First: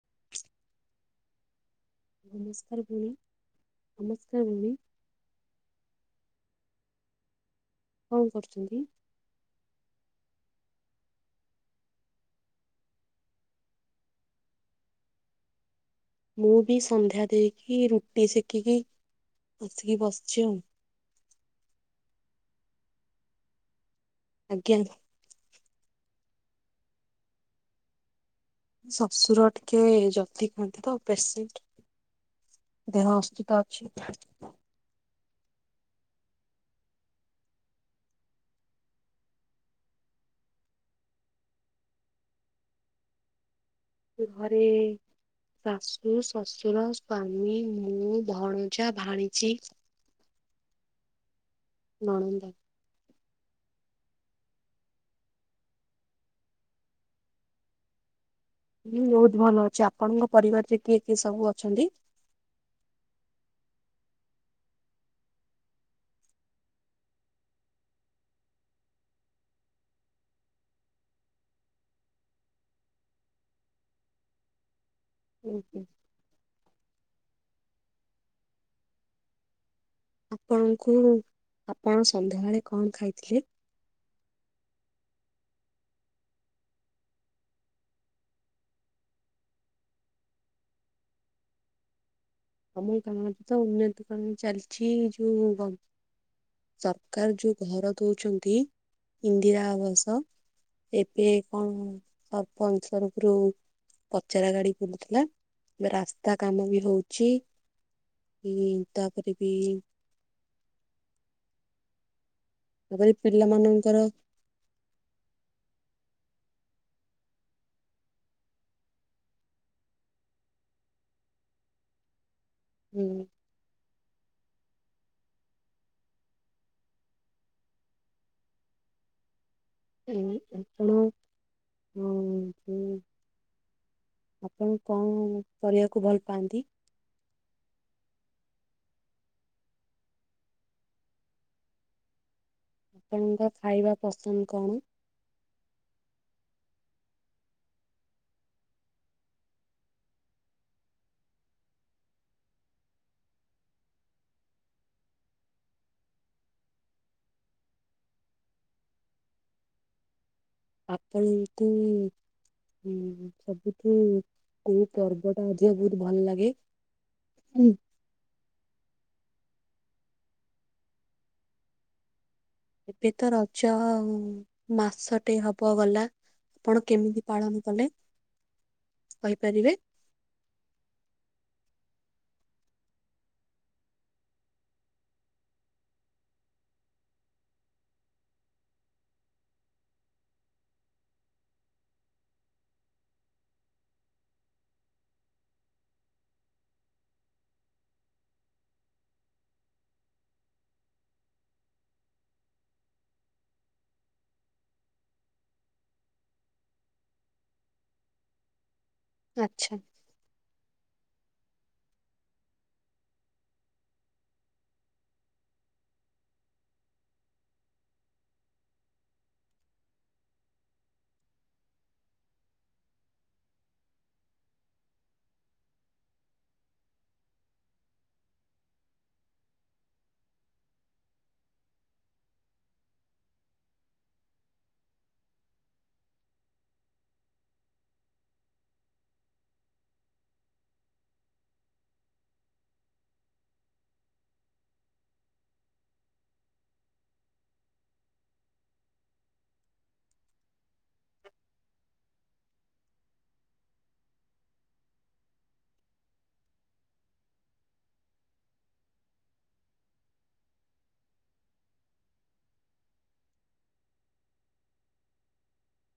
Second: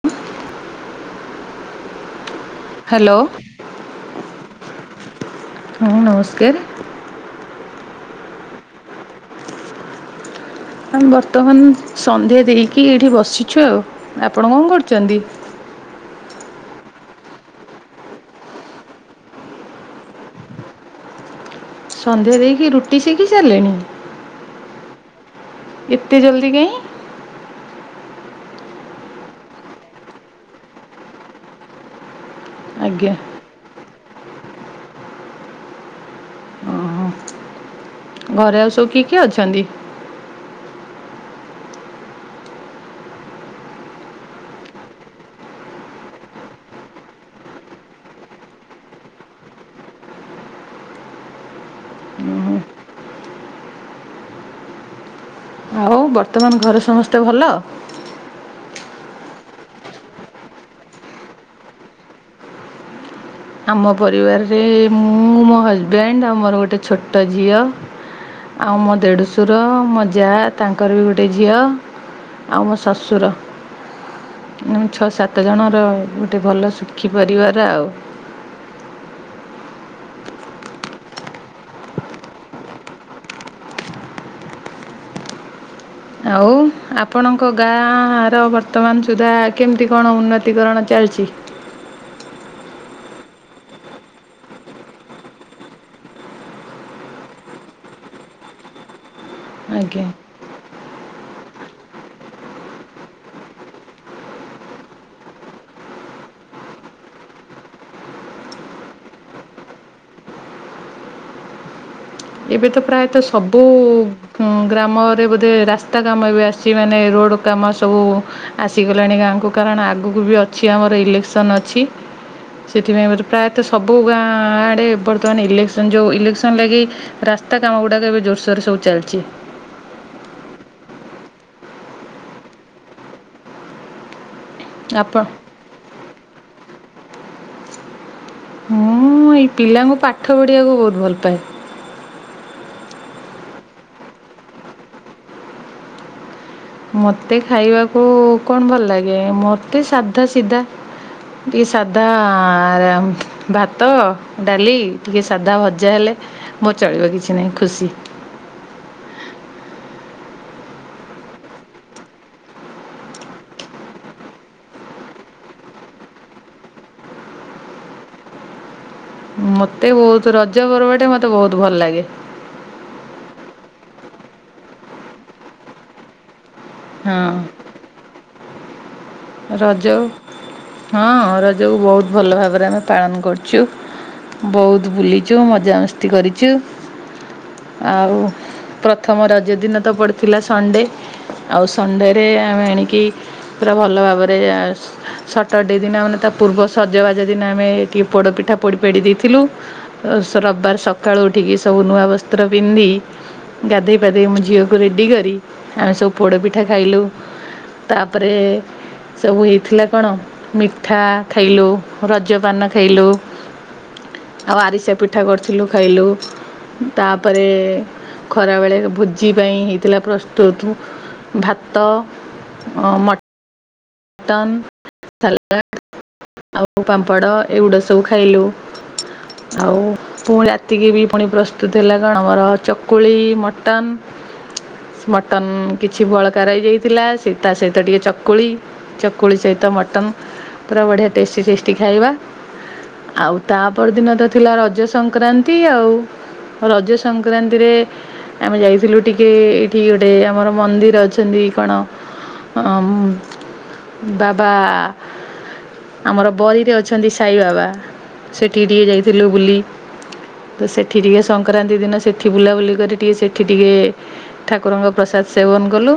[inaudible] ନମସ୍କାର ଭଉଣୀ ହ୍ୟାଲୋ ନମସ୍କାର ଭଉଣୀ। ହଁ ନମସ୍କାର। କଣ କରୁଚନ୍ତି? ଆମେ ବର୍ତ୍ତମାନ ସନ୍ଧ୍ୟା ଦେଇକି ଏଇଠି ବସିଛୁ ଆଉ ଆପଣ କଣ କରୁଚନ୍ତି? ମୁଁ ବି ସନ୍ଧ୍ୟା ଦେଇକି ରୁଟି ଶେକିକି ଆସିକି ବସିଛି ଆଉ। ସନ୍ଧ୍ୟା ଦେଇକି ରୁଟି ଶିକି ସାରିଲେଣି। ଆଜ୍ଞା। ଏତେ ଜଲ୍ଦି? ଶଶୁର ଟିକିଏ ଜଲଦି ଖାଆନ୍ତି ତ ପେସେଣ୍ଟ ଆଜ୍ଞା ଦେହ [unintelligible] [unintelligible] ହଁ ଘରେ ଆଉ ସବୁ କିଏ କିଏ ଅଛନ୍ତି? କି ଘରେ ଶାଶୁ ଶଶୁର ସ୍ୱାମୀ ମୁଁ ଭଣୁଜା ଭାଣିଜୀ। ନଣନ୍ଦ। ହଉ ବର୍ତ୍ତମାନ ଘରେ ସମସ୍ତେ ଭଲ? ମୁଁ ବହୁତ ଭଲ ଅଛି, ଆପଣଙ୍କ ପରିବାରରେ କିଏ କିଏ ସବୁ ଅଛନ୍ତି? ଆମ ପରିବାରରେ ମୁଁ ମୋ ହଜବେଣ୍ଡ ଆଉ ମୋର ଗୋଟେ ଛୋଟ ଝିଅ। ଆଉ ମୋ ଦେଢ଼ୁଶୁର ମୋ ଯା ତାଙ୍କର ବି ଗୋଟେ ଝିଅ। ଆଉ ମୋ ଶଶୁର, [unintelligible] ସାତ ଓହୋ। ଜଣର ଗୋଟେ ଭଲ ଶୁଖୀ ପାରିବାର ଆଉ। ଆପଣଙ୍କୁ ଆପଣ ସନ୍ଧ୍ୟାବେଳେ କଣ ଖାଇଥିଲେ? ଆଉ ଆପଣଙ୍କ ଗାଁଆର ବର୍ତ୍ତମାନ ସୁଦ୍ଧା କେମିତି କଣ ଉନ୍ନତି କଣ ଚାଲିଚି? କମେଇ [unintelligible] ତ ଉନ୍ନତି କରଣ ଚାଲିଛି, ଯୋଉ ସରକାର୍ ଯୋଉ ଘର ଦଉଛନ୍ତି ଇନ୍ଦିରା ଆଜ୍ଞା ଆବାସ ଏବେ କଣ ସରପଞ୍ଚ ତରଫରୁ ପଚରା ଗାଡି ବୁଲୁଥିଲା, ରାସ୍ତା କାମ ବି ହଉ ଛି ଉଁ ତାପରେ ବି ଏବେ ତ ତାପରେ ପ୍ରାୟତଃ ସବୁ ପିଲାମାନଙ୍କର ହୁଁ ଗ୍ରାମରେ ବୋଧେ ରାସ୍ତା କାମ ଏବେ ଆସିଛି ମାନେ ରୋଡ଼ କାମ ସବୁ ଆସିଗଲାଣି ଗାଁକୁ କାରଣ ଆଗକୁ ବି ଅଛି ଆମର ଇଲେକ୍ସନ ଅଛି। ଉଁ ସେଥିପାଇଁ ଏବେ ପ୍ରାୟତଃ ସବୁ ଗାଁଆ ଆଡ଼େ ବର୍ତ୍ତମାନ ଇଲେକ୍ସନ ଯଉ ଇଲେକ୍ସନ ଲାଗି ରାସ୍ତା କାମ ଗୁଡ଼ାକ ଏବେ ଜୋରସୋରରେ ସବୁ ଚାଲିଛି। ଉହୁଁ ଆପଣ ହଁ ହୁଁ ଆପଣ କଣ କରିବାକୁ ଭଲ ପାଆନ୍ତି? ମୁଁ ଏଇ ପିଲାଙ୍କୁ ପାଠ ପଢ଼ିବାକୁ ବହୁତ ଭଲ ପାଏ? ଆପଣଙ୍କ ଖାଇବା ପସନ୍ଦ କଣ? ମତେ ଖାଇବାକୁ କଣ ଭଲ ଲାଗେ ମତେ ସାଧା ସିଧା ଟିକେ ସାଧା ଭାତ ଡାଲି ଟିକିଏ ସାଧା ଭଜା ହେଲେ ମୋର ଚଳିବ କିଛି ନାହିଁ ଖୁସି। ଆପଣଙ୍କୁ ହୁଁ ହୁଁ ସବୁଠୁ କୋଉ ପର୍ବଟା ଅଧିକା ବହୁତ ଭଲ୍ ଲାଗେ? ହୁଁ। ମତେ ବହୁତ ରଜ ପର୍ବଟା ମତେ ବହୁତ ଭଲ ଲାଗେ। ଏବେ ତ ରଜ ଆଉ ମାସଟେ ହବ ଗଲା। ଆପଣ ହଁ କେମିତି ପାଳନ କଲେ? କହିପାରିବେ? ରଜ ହଁ ରଜକୁ ବହୁତ ଭଲ ଭାବରେ ଆମେ ପାଳନ କରୁଚୁ। ବହୁତ ବୁଲିଚୁ ମଜାମସ୍ତି କରିଚୁ, ଆଉ ପ୍ରଥମ ରଜ ଦିନ ତ ପଡିଥିଲା ସଣ୍ଡେ ଆଉ ସଣ୍ଡେରେ ଆମେ ଆଣିକି ପୁରା ଭଲ ଭାବରେ ଜାଣୁ ସଟରଡେ ଦିନ ଆଉଶମାନେ ତା ପୂର୍ବ ସଜବାଜ ଦିନ ଆମେ ଟିକେ ପୋଡ଼ପିଠା ପୋଡ଼ି ପାଡ଼ି ଦେଇଥିଲୁ। ଅ, ସ, ରବବାର ସକାଳୁ ଉଠିକି ସବୁ ନୂଆ ବସ୍ତ୍ର ପିନ୍ଧି ଗାଧେଇ ପାଧେଇ ମୁଁ ଝିଅକୁ ରେଡ଼ି କରି ଆମେ ସବୁ ପୋଡ଼ପିଠା ଖାଇଲୁ। ତାପରେ ସବୁ ଆଚ୍ଛା ହେଇଥିଲା କଣ ମିଠା ଖାଇଲୁ, ରଜପାନ ଖାଇଲୁ। ଆଉ ଆରିସା ପିଠା କରିଥିଲୁ ଖାଇଲୁ। ତାପରେ ଖରାବେଳେ ଭୋଜି ପାଇଁ ହେଇଥିଲା ପ୍ରସ୍ତୁତ। ଭାତ ଓ ମଟ୍ ଟନ୍ ସାଲାଡ଼ ଆଉ ପାମ୍ପଡ଼ ଏଗୁଡ଼ା ସବୁ ଖାଇଲୁ। ଆଉ ପୁଣି ରାତିକି ବି ପୁଣି ପ୍ରସ୍ତୁତ ହେଲା କଣ ବର ଚକୁଳି ମଟନ୍। ମଟନ୍ କିଛି ବଳକା ରହି ଯାଇଥିଲା ସେଇ ତା ସହିତ ଟିକେ ଚକୁଳି। ଚକୁଳି ସହିତ ମଟନ୍ ପୁରା ବଢ଼ିଆ ଟେଷ୍ଟି ଟେଷ୍ଟି ଖାଇବା। ଆଉ ତାପର ଦିନ ତ ଥିଲା ରଜ ସଂକ୍ରାନ୍ତି ଆଉ। ରଜ ସଂକ୍ରାନ୍ତିରେ ଆମେ ଯାଇଥିଲୁ ଟିକେ ଏଇଠି ଗୋଟେ ଆମର ମନ୍ଦିର ଅଛନ୍ତି କଣ ଅଁ, ମୁଁ ବାବା ଆମର ବରିରେ ଅଛନ୍ତି ସାଇବାବା, ସେଠିକି ଟିକେ ଯାଇଥିଲୁ ବୁଲି। ତ, ସେଠି ଟିକେ ସଂକ୍ରାନ୍ତି ଦିନ ସେଠି ବୁଲାବୁଲି କରି, ଟିକେ ସେଠି ଟିକେ ଠାକୁରଙ୍କ ପ୍ରସାଦ ସେବନ କଲୁ।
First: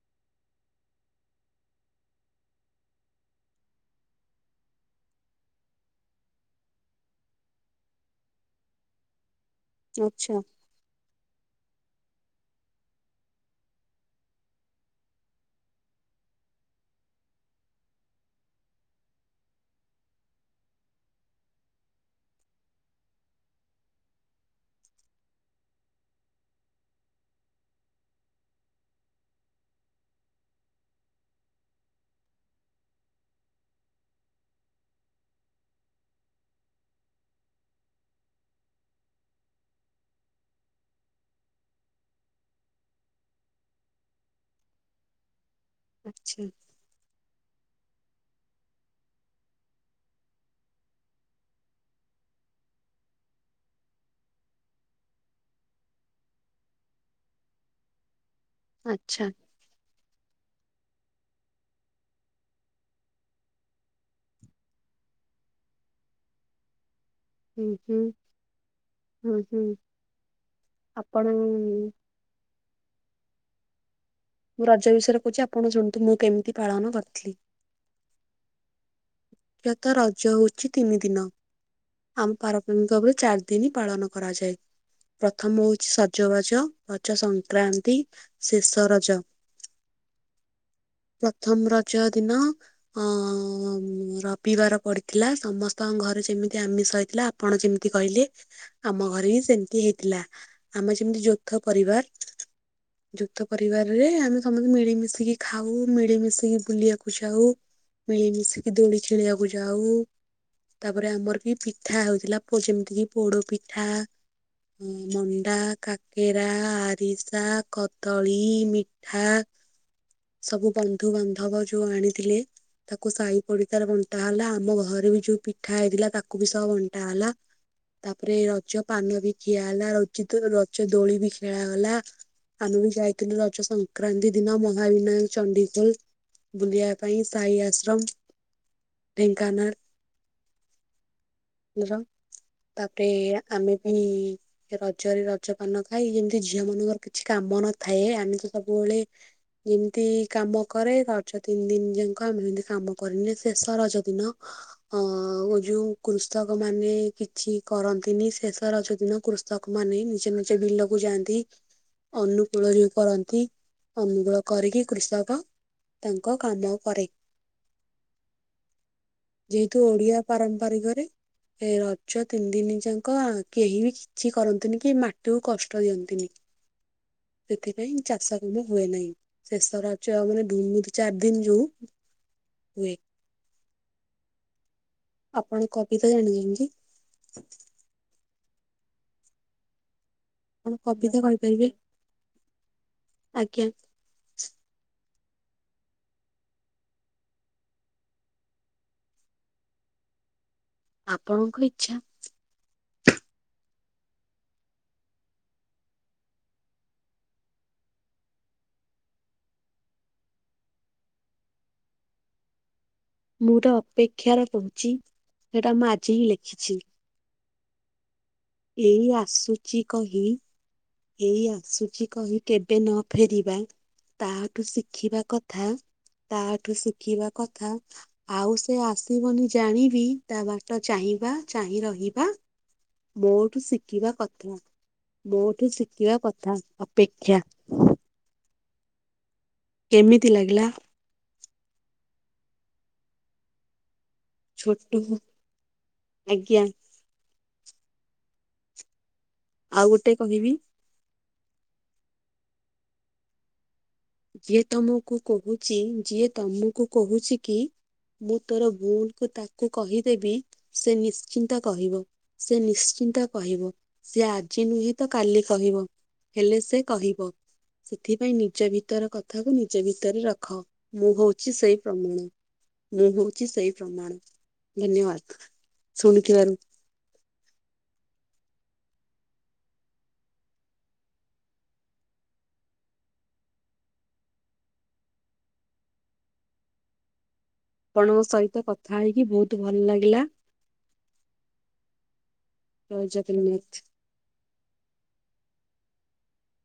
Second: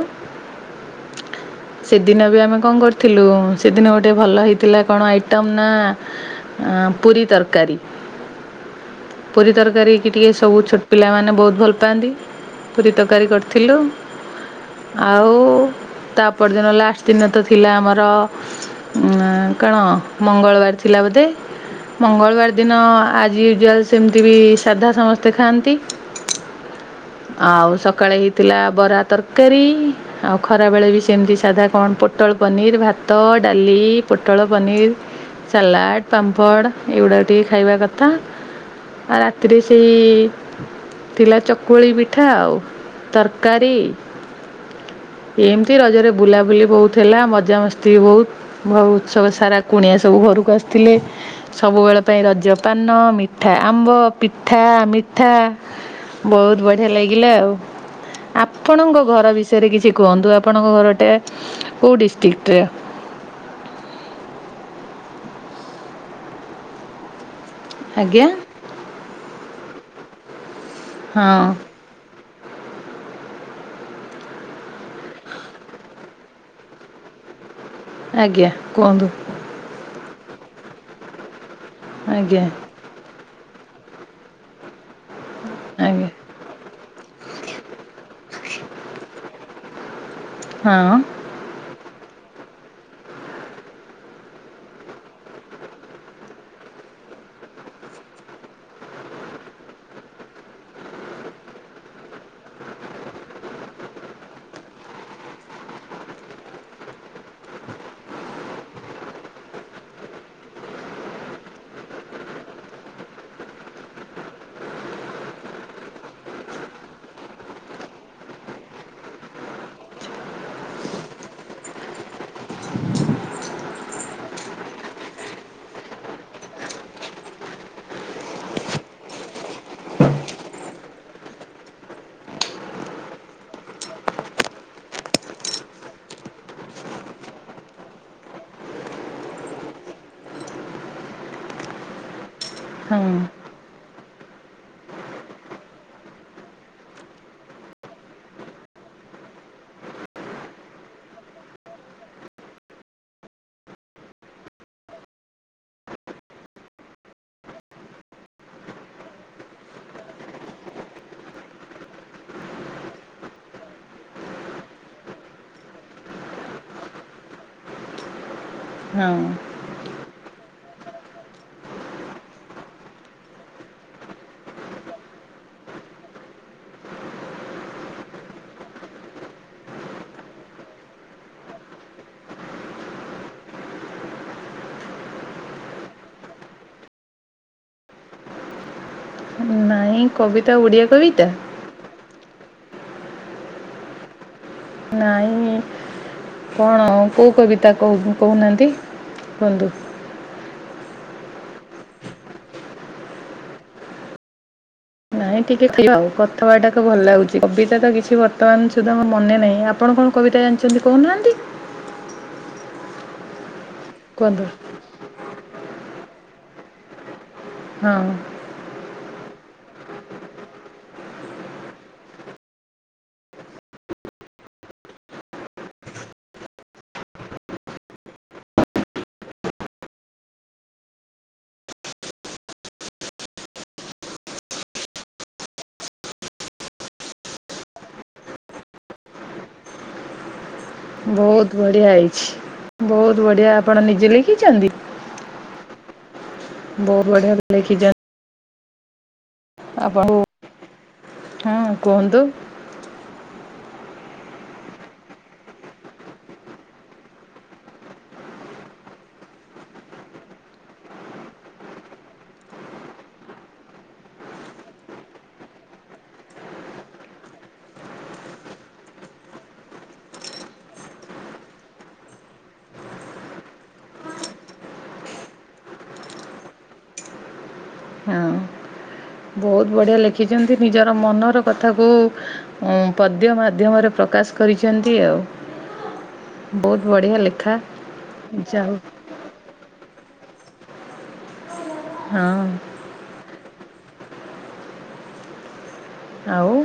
ସେଦିନ ବି ଆମେ କଣ କରିଥିଲୁ, ସେଦିନ ଗୋଟେ ଭଲ ହେଇଥିଲା କଣ ଆଇଟମ୍ ନା ଅଁ, ପୁରି ତରକାରୀ, ପୁରି ତରକାରୀ କି ଟିକେ ଆଚ୍ଛା ସବୁ ଛୋଟ ପିଲାମାନେ ବହୁତ ଭଲ ପାଆନ୍ତି, ପୁରି ତରକାରୀ କରିଥିଲୁ। ଆଉ ତା ପରଦିନ ଲାଷ୍ଟ ଦିନ ତ ଥିଲା ଆମର ନା କଣ, ମଙ୍ଗଳବାର ଥିଲା ବୋଧେ? ମଙ୍ଗଳବାର ଦିନ ଆଜ୍ ୟୁଜୁଆଲ୍ ସେମିତି ବି ସାଧା ସମସ୍ତେ ଖାଆନ୍ତି। [unintelligible] ଆଉ ସକାଳେ ହେଇଥିଲା ବରା ତରକାରୀ, ଆଉ ଖରା ବେଳେ ବି ସେମତି ସାଧା କଣ ପୋଟଳ ପନିର୍, ଭାତ, ଡାଲି, ପୋଟଳ ପନିର୍। ସାଲାଡ଼, ପାମ୍ପଡ଼, ଏଉଡ଼ାକ ଟିକେ ଖାଇବା କଥା। ଆଉ ରାତିରେ ସେଇ ଥିଲା ଚକୁଳି ପିଠା ଆଉ ତରକାରୀ। ଏମିତି ରଜରେ ଆଚ୍ଛା ବୁଲାବୁଲି ବହୁତ ଥିଲା ମଜାମସ୍ତି ବହୁତ, ବହୁ ଉତ୍ସବ ସାରା କୁଣିଆ ସବୁ ଘରକୁ ଆସିଥିଲେ। ସବୁବେଳ ପାଇଁ ରଜ ପାନ, ମିଠା ଆମ୍ବ, ପିଠା, ମିଠା। ବହୁତ ବଢିଆ ଲାଗିଲା ଆଉ। ଆ ଆପଣଙ୍କ ଆଚ୍ଛା ଘର ବିଷୟରେ କିଛି କୁହନ୍ତୁ, ଆପଣଙ୍କ ଘରଟା କୋଉ ଡିଷ୍ଟ୍ରିକ୍ଟ ରେ? [unintelligible] ହୁଁ, ହୁଁ, ଆଜ୍ଞା ହୁଁ, ହୁଁ ଆପଣ ହଁ ହୁଁ, ମୁଁ ରଜ ବିଷୟରେ କହୁଛି, ଆପଣ ଶୁଣନ୍ତୁ ମୁଁ କେମିତି ପାଳନ କରିଥିଲି। ଆଜ୍ଞା, କୁହନ୍ତୁ। ମୁଖ୍ୟତଃ, ରଜ ହଉଛି ତିନି ଦିନ। ଆମ ଆଜ୍ଞା ପାର [unintelligible] ଭାବରେ ଚାରି ଦିନ ପାଳନ କରାଯାଏ। ପ୍ରଥମ ହଉଛି ଆଜ୍ଞା ସଜବାଜ। ରଜ ସଂକ୍ରାନ୍ତି, ଶେଷ ରଜ। ହଁ। ପ୍ରଥମ ରଜ ଦିନ ଅ ହୁଁ, ରବିବାର ପଡିଥିଲା ସମସ୍ତଙ୍କ ଘରେ ଯେମିତି ଆମିଷ ହେଇଥିଲା ଆପଣ ଯେମିତି କହିଲେ। ଆମ ଘରେ ହି ସେମିତି ହେଇଥିଲା ଆମର ଯେମିତି ଯୌଥ ପରିବାର। ଯୌଥ ପରିବାର ରେ ଆମେ ସମସ୍ତେ ମିଳିମିଶିକି ଖାଉ ମିଳିମିଶିକି ବୁଲିବାକୁ ଯାଉ। ମିଳିମିସିକି ଦୋଳି ଖେଳିବାକୁ ଯାଉ। ତାପରେ ଆମର ବି ପିଠା ହଉଥିଲା, ଯେମିତି କି ପୋଡ ପିଠା। ମଣ୍ଡା, କାକେରା, ଆରିସା, କଦଳୀ, ମି ଠା ସବୁ ବନ୍ଧୁବାନ୍ଧବ ଯୋଉ ଆଣିଥିଲେ ତାକୁ ସାହି ପଡିଶାରେ ବଣ୍ଟା ହେଲା ଆମ ଘରେ ବି ଯୋଉ ପିଠା ହେଇଥିଲା ତାକୁ ବି ସହ ବଣ୍ଟା ହେଲା। ତାପରେ ରଜ ପାନ ବି ଖିଆ ହେଲା, ର ରଜ ଦୋଳି ବି ଖେଳାଗଲା। ଆମେ ବି ଯାଇଥିଲୁ ରଜ ସଂକ୍ରାନ୍ତି ଦିନ, ମ ଭାବନାୟକ [unintelligible] ଚଣ୍ଡୀଖୋଲ ବୁଲିବା ପାଇଁ ସାଇ ଆଶ୍ରମ। ଢେଙ୍କାନାଳ। ଠାକୁର ହଁ ହଁ ତାପରେ ଆମେ ବି ରଜରେ ରଜ ପାନ ଖାଇ ଯେମିତି ଝିଅ ମାନଙ୍କର କିଛି କାମ ନଥାଏ ଆମେ ତ ସବୁ ଯେମିତି କାମ କରେ ରଜ ତିନି ଦିନ ଯାକ ଆମେ ଯେମିତି କାମ କରିନି ଶେଷ ରଜ ଦିନ ଆଉ ଯୋଉ କୃଷକ ମାନେ କିଛି କରନ୍ତି ନି, ଶେଷ ରଜ ଦିନ କୃଷକ ମାନେ ନିଜ ନିଜ ବିଲ କୁ ଯାଆନ୍ତି, ଅନୁକୂଳ ଯାଇ କରନ୍ତି, ଅନୁକୂଳ କରିକି କୃଷକ ତାଙ୍କ କାମ [unintelligible] ହଁ। ଯେହେତୁ ଓଡିଆ ପାରମ୍ପାରିକରେ ଏ ରଜ ତିନି ଦିନି ଯାକ ଆଗେ କିଛି କରନ୍ତିନି କି ମାଟିକୁ କଷ୍ଟ ଦିଅନ୍ତିନି। ସେଥିପାଇଁ ଚାଷ କାମ ହୁଏ ନାହିଁ। ଶେଷରଜ ଆଉ [unintelligible] ଚାରି ଦିନ ଯୋଉ ହୁଏ। ଆପଣ କବିତା ଜାଣିଛନ୍ତି? ନାଇ ଆପଣ କବିତା କହିପାରିବେ? ଆଜ୍ଞା ନାଇଁ। କଣ କୋଉ କବିତା କହୁ କହୁନାହାନ୍ତି? ଆପଣଙ୍କ ଇଚ୍ଛା। ନାଇଁ ଟିକେ ଥିଲା ଆଉ କଥାବାର୍ତ୍ତା ତ ଭଲ ଲାଗୁଛି, କବିତା ତ କିଛି ବର୍ତ୍ତମାନ ସୁଦ୍ଧା ମୋର ମନେ ନାହିଁ, ଆ- ଆପଣ କଣ କବିତା ଜାଣିଛନ୍ତି କହୁନାହାନ୍ତି? ମୁଁ ତ କୁହନ୍ତୁ ଅପେକ୍ଷାରେ କହୁଛି ସେଟା ମୁଁ ଆଜି ହିଁ ଲେଖିଛି। ହଁ। ଏଇ ଆସୁଛି କହି ଏଇ ଆସୁଛି କହି କେବେ ନ ଫେରି ତାହାଠୁ ଶିଖିବା କଥା, ତାହାଠୁ ଶିଖିବା କଥା। ଆଉ ସେ ଆସିବନି ଜାଣିବି ତା ବାଟ ଚାହିଁବା ଚାହିଁ ରହିବା ମୋଠୁ ଶିଖିବା କ ମୋଠୁ ଶିଖିବା କଥା ଅପେକ୍ଷା। କେମିତି ଲାଗିଲା? ବହୁତ ବଢିଆ ହେଇଛି, ବହୁତ ବଢିଆ ଆପଣ ନିଜେ ଲେ ଛୋଟୁ ଆଜ୍ଞା। ବହୁତ ବଢ଼ିଆ [unintelligible] ଆଉ ଗୋଟେ ଆପଣଙ୍କୁ କହିବି ହଁ କୁହନ୍ତୁ। ଯିଏ ତମକୁ କହୁଚି ଯିଏ ତମକୁ କହୁଚି କି ମୁଁ ତୋର ଭୁଲକୁ ତାକୁ କହିଦେବି ସେ ନିଶ୍ଚିନ୍ତ କହିବ। ସେ ନିଶ୍ଚିନ୍ତ କହିବ ସେ ଆଜି ନୁହେଁ ତ କାଲି କହିବ। ହେଲେ ସେ କହିବ ସେଥିପାଇଁ ନିଜ ଭି ତର କଥାକୁ ନିଜ ଭିତରେ ରଖ। ମୁଁ ହଉଚି ସେଇ ପ୍ରମାଣ। ମୁଁ ହଉଚି ସେଇ ପ୍ରମାଣ। ଧନ୍ୟବାଦ ଶୁଣୁଥିବାରୁ। ହଁ। ବହୁତ ବଢ଼ିଆ ଲେଖିଚନ୍ତି। ନିଜର ମନର କଥାକୁ ପଦ୍ୟ ମାଧ୍ୟମରେ ପ୍ରକାଶ କରିଚନ୍ତି ଆଉ। ବହୁତ ବଢିଆ ଲେଖା। ଆପଣଙ୍କ ସହିତ ଯାଉ କଥା ହେଇକି ବହୁତ ଭଲ ଲାଗିଲା। ହୁଁ। ଜୟ ଜଗନ୍ନାଥ। ଆଉ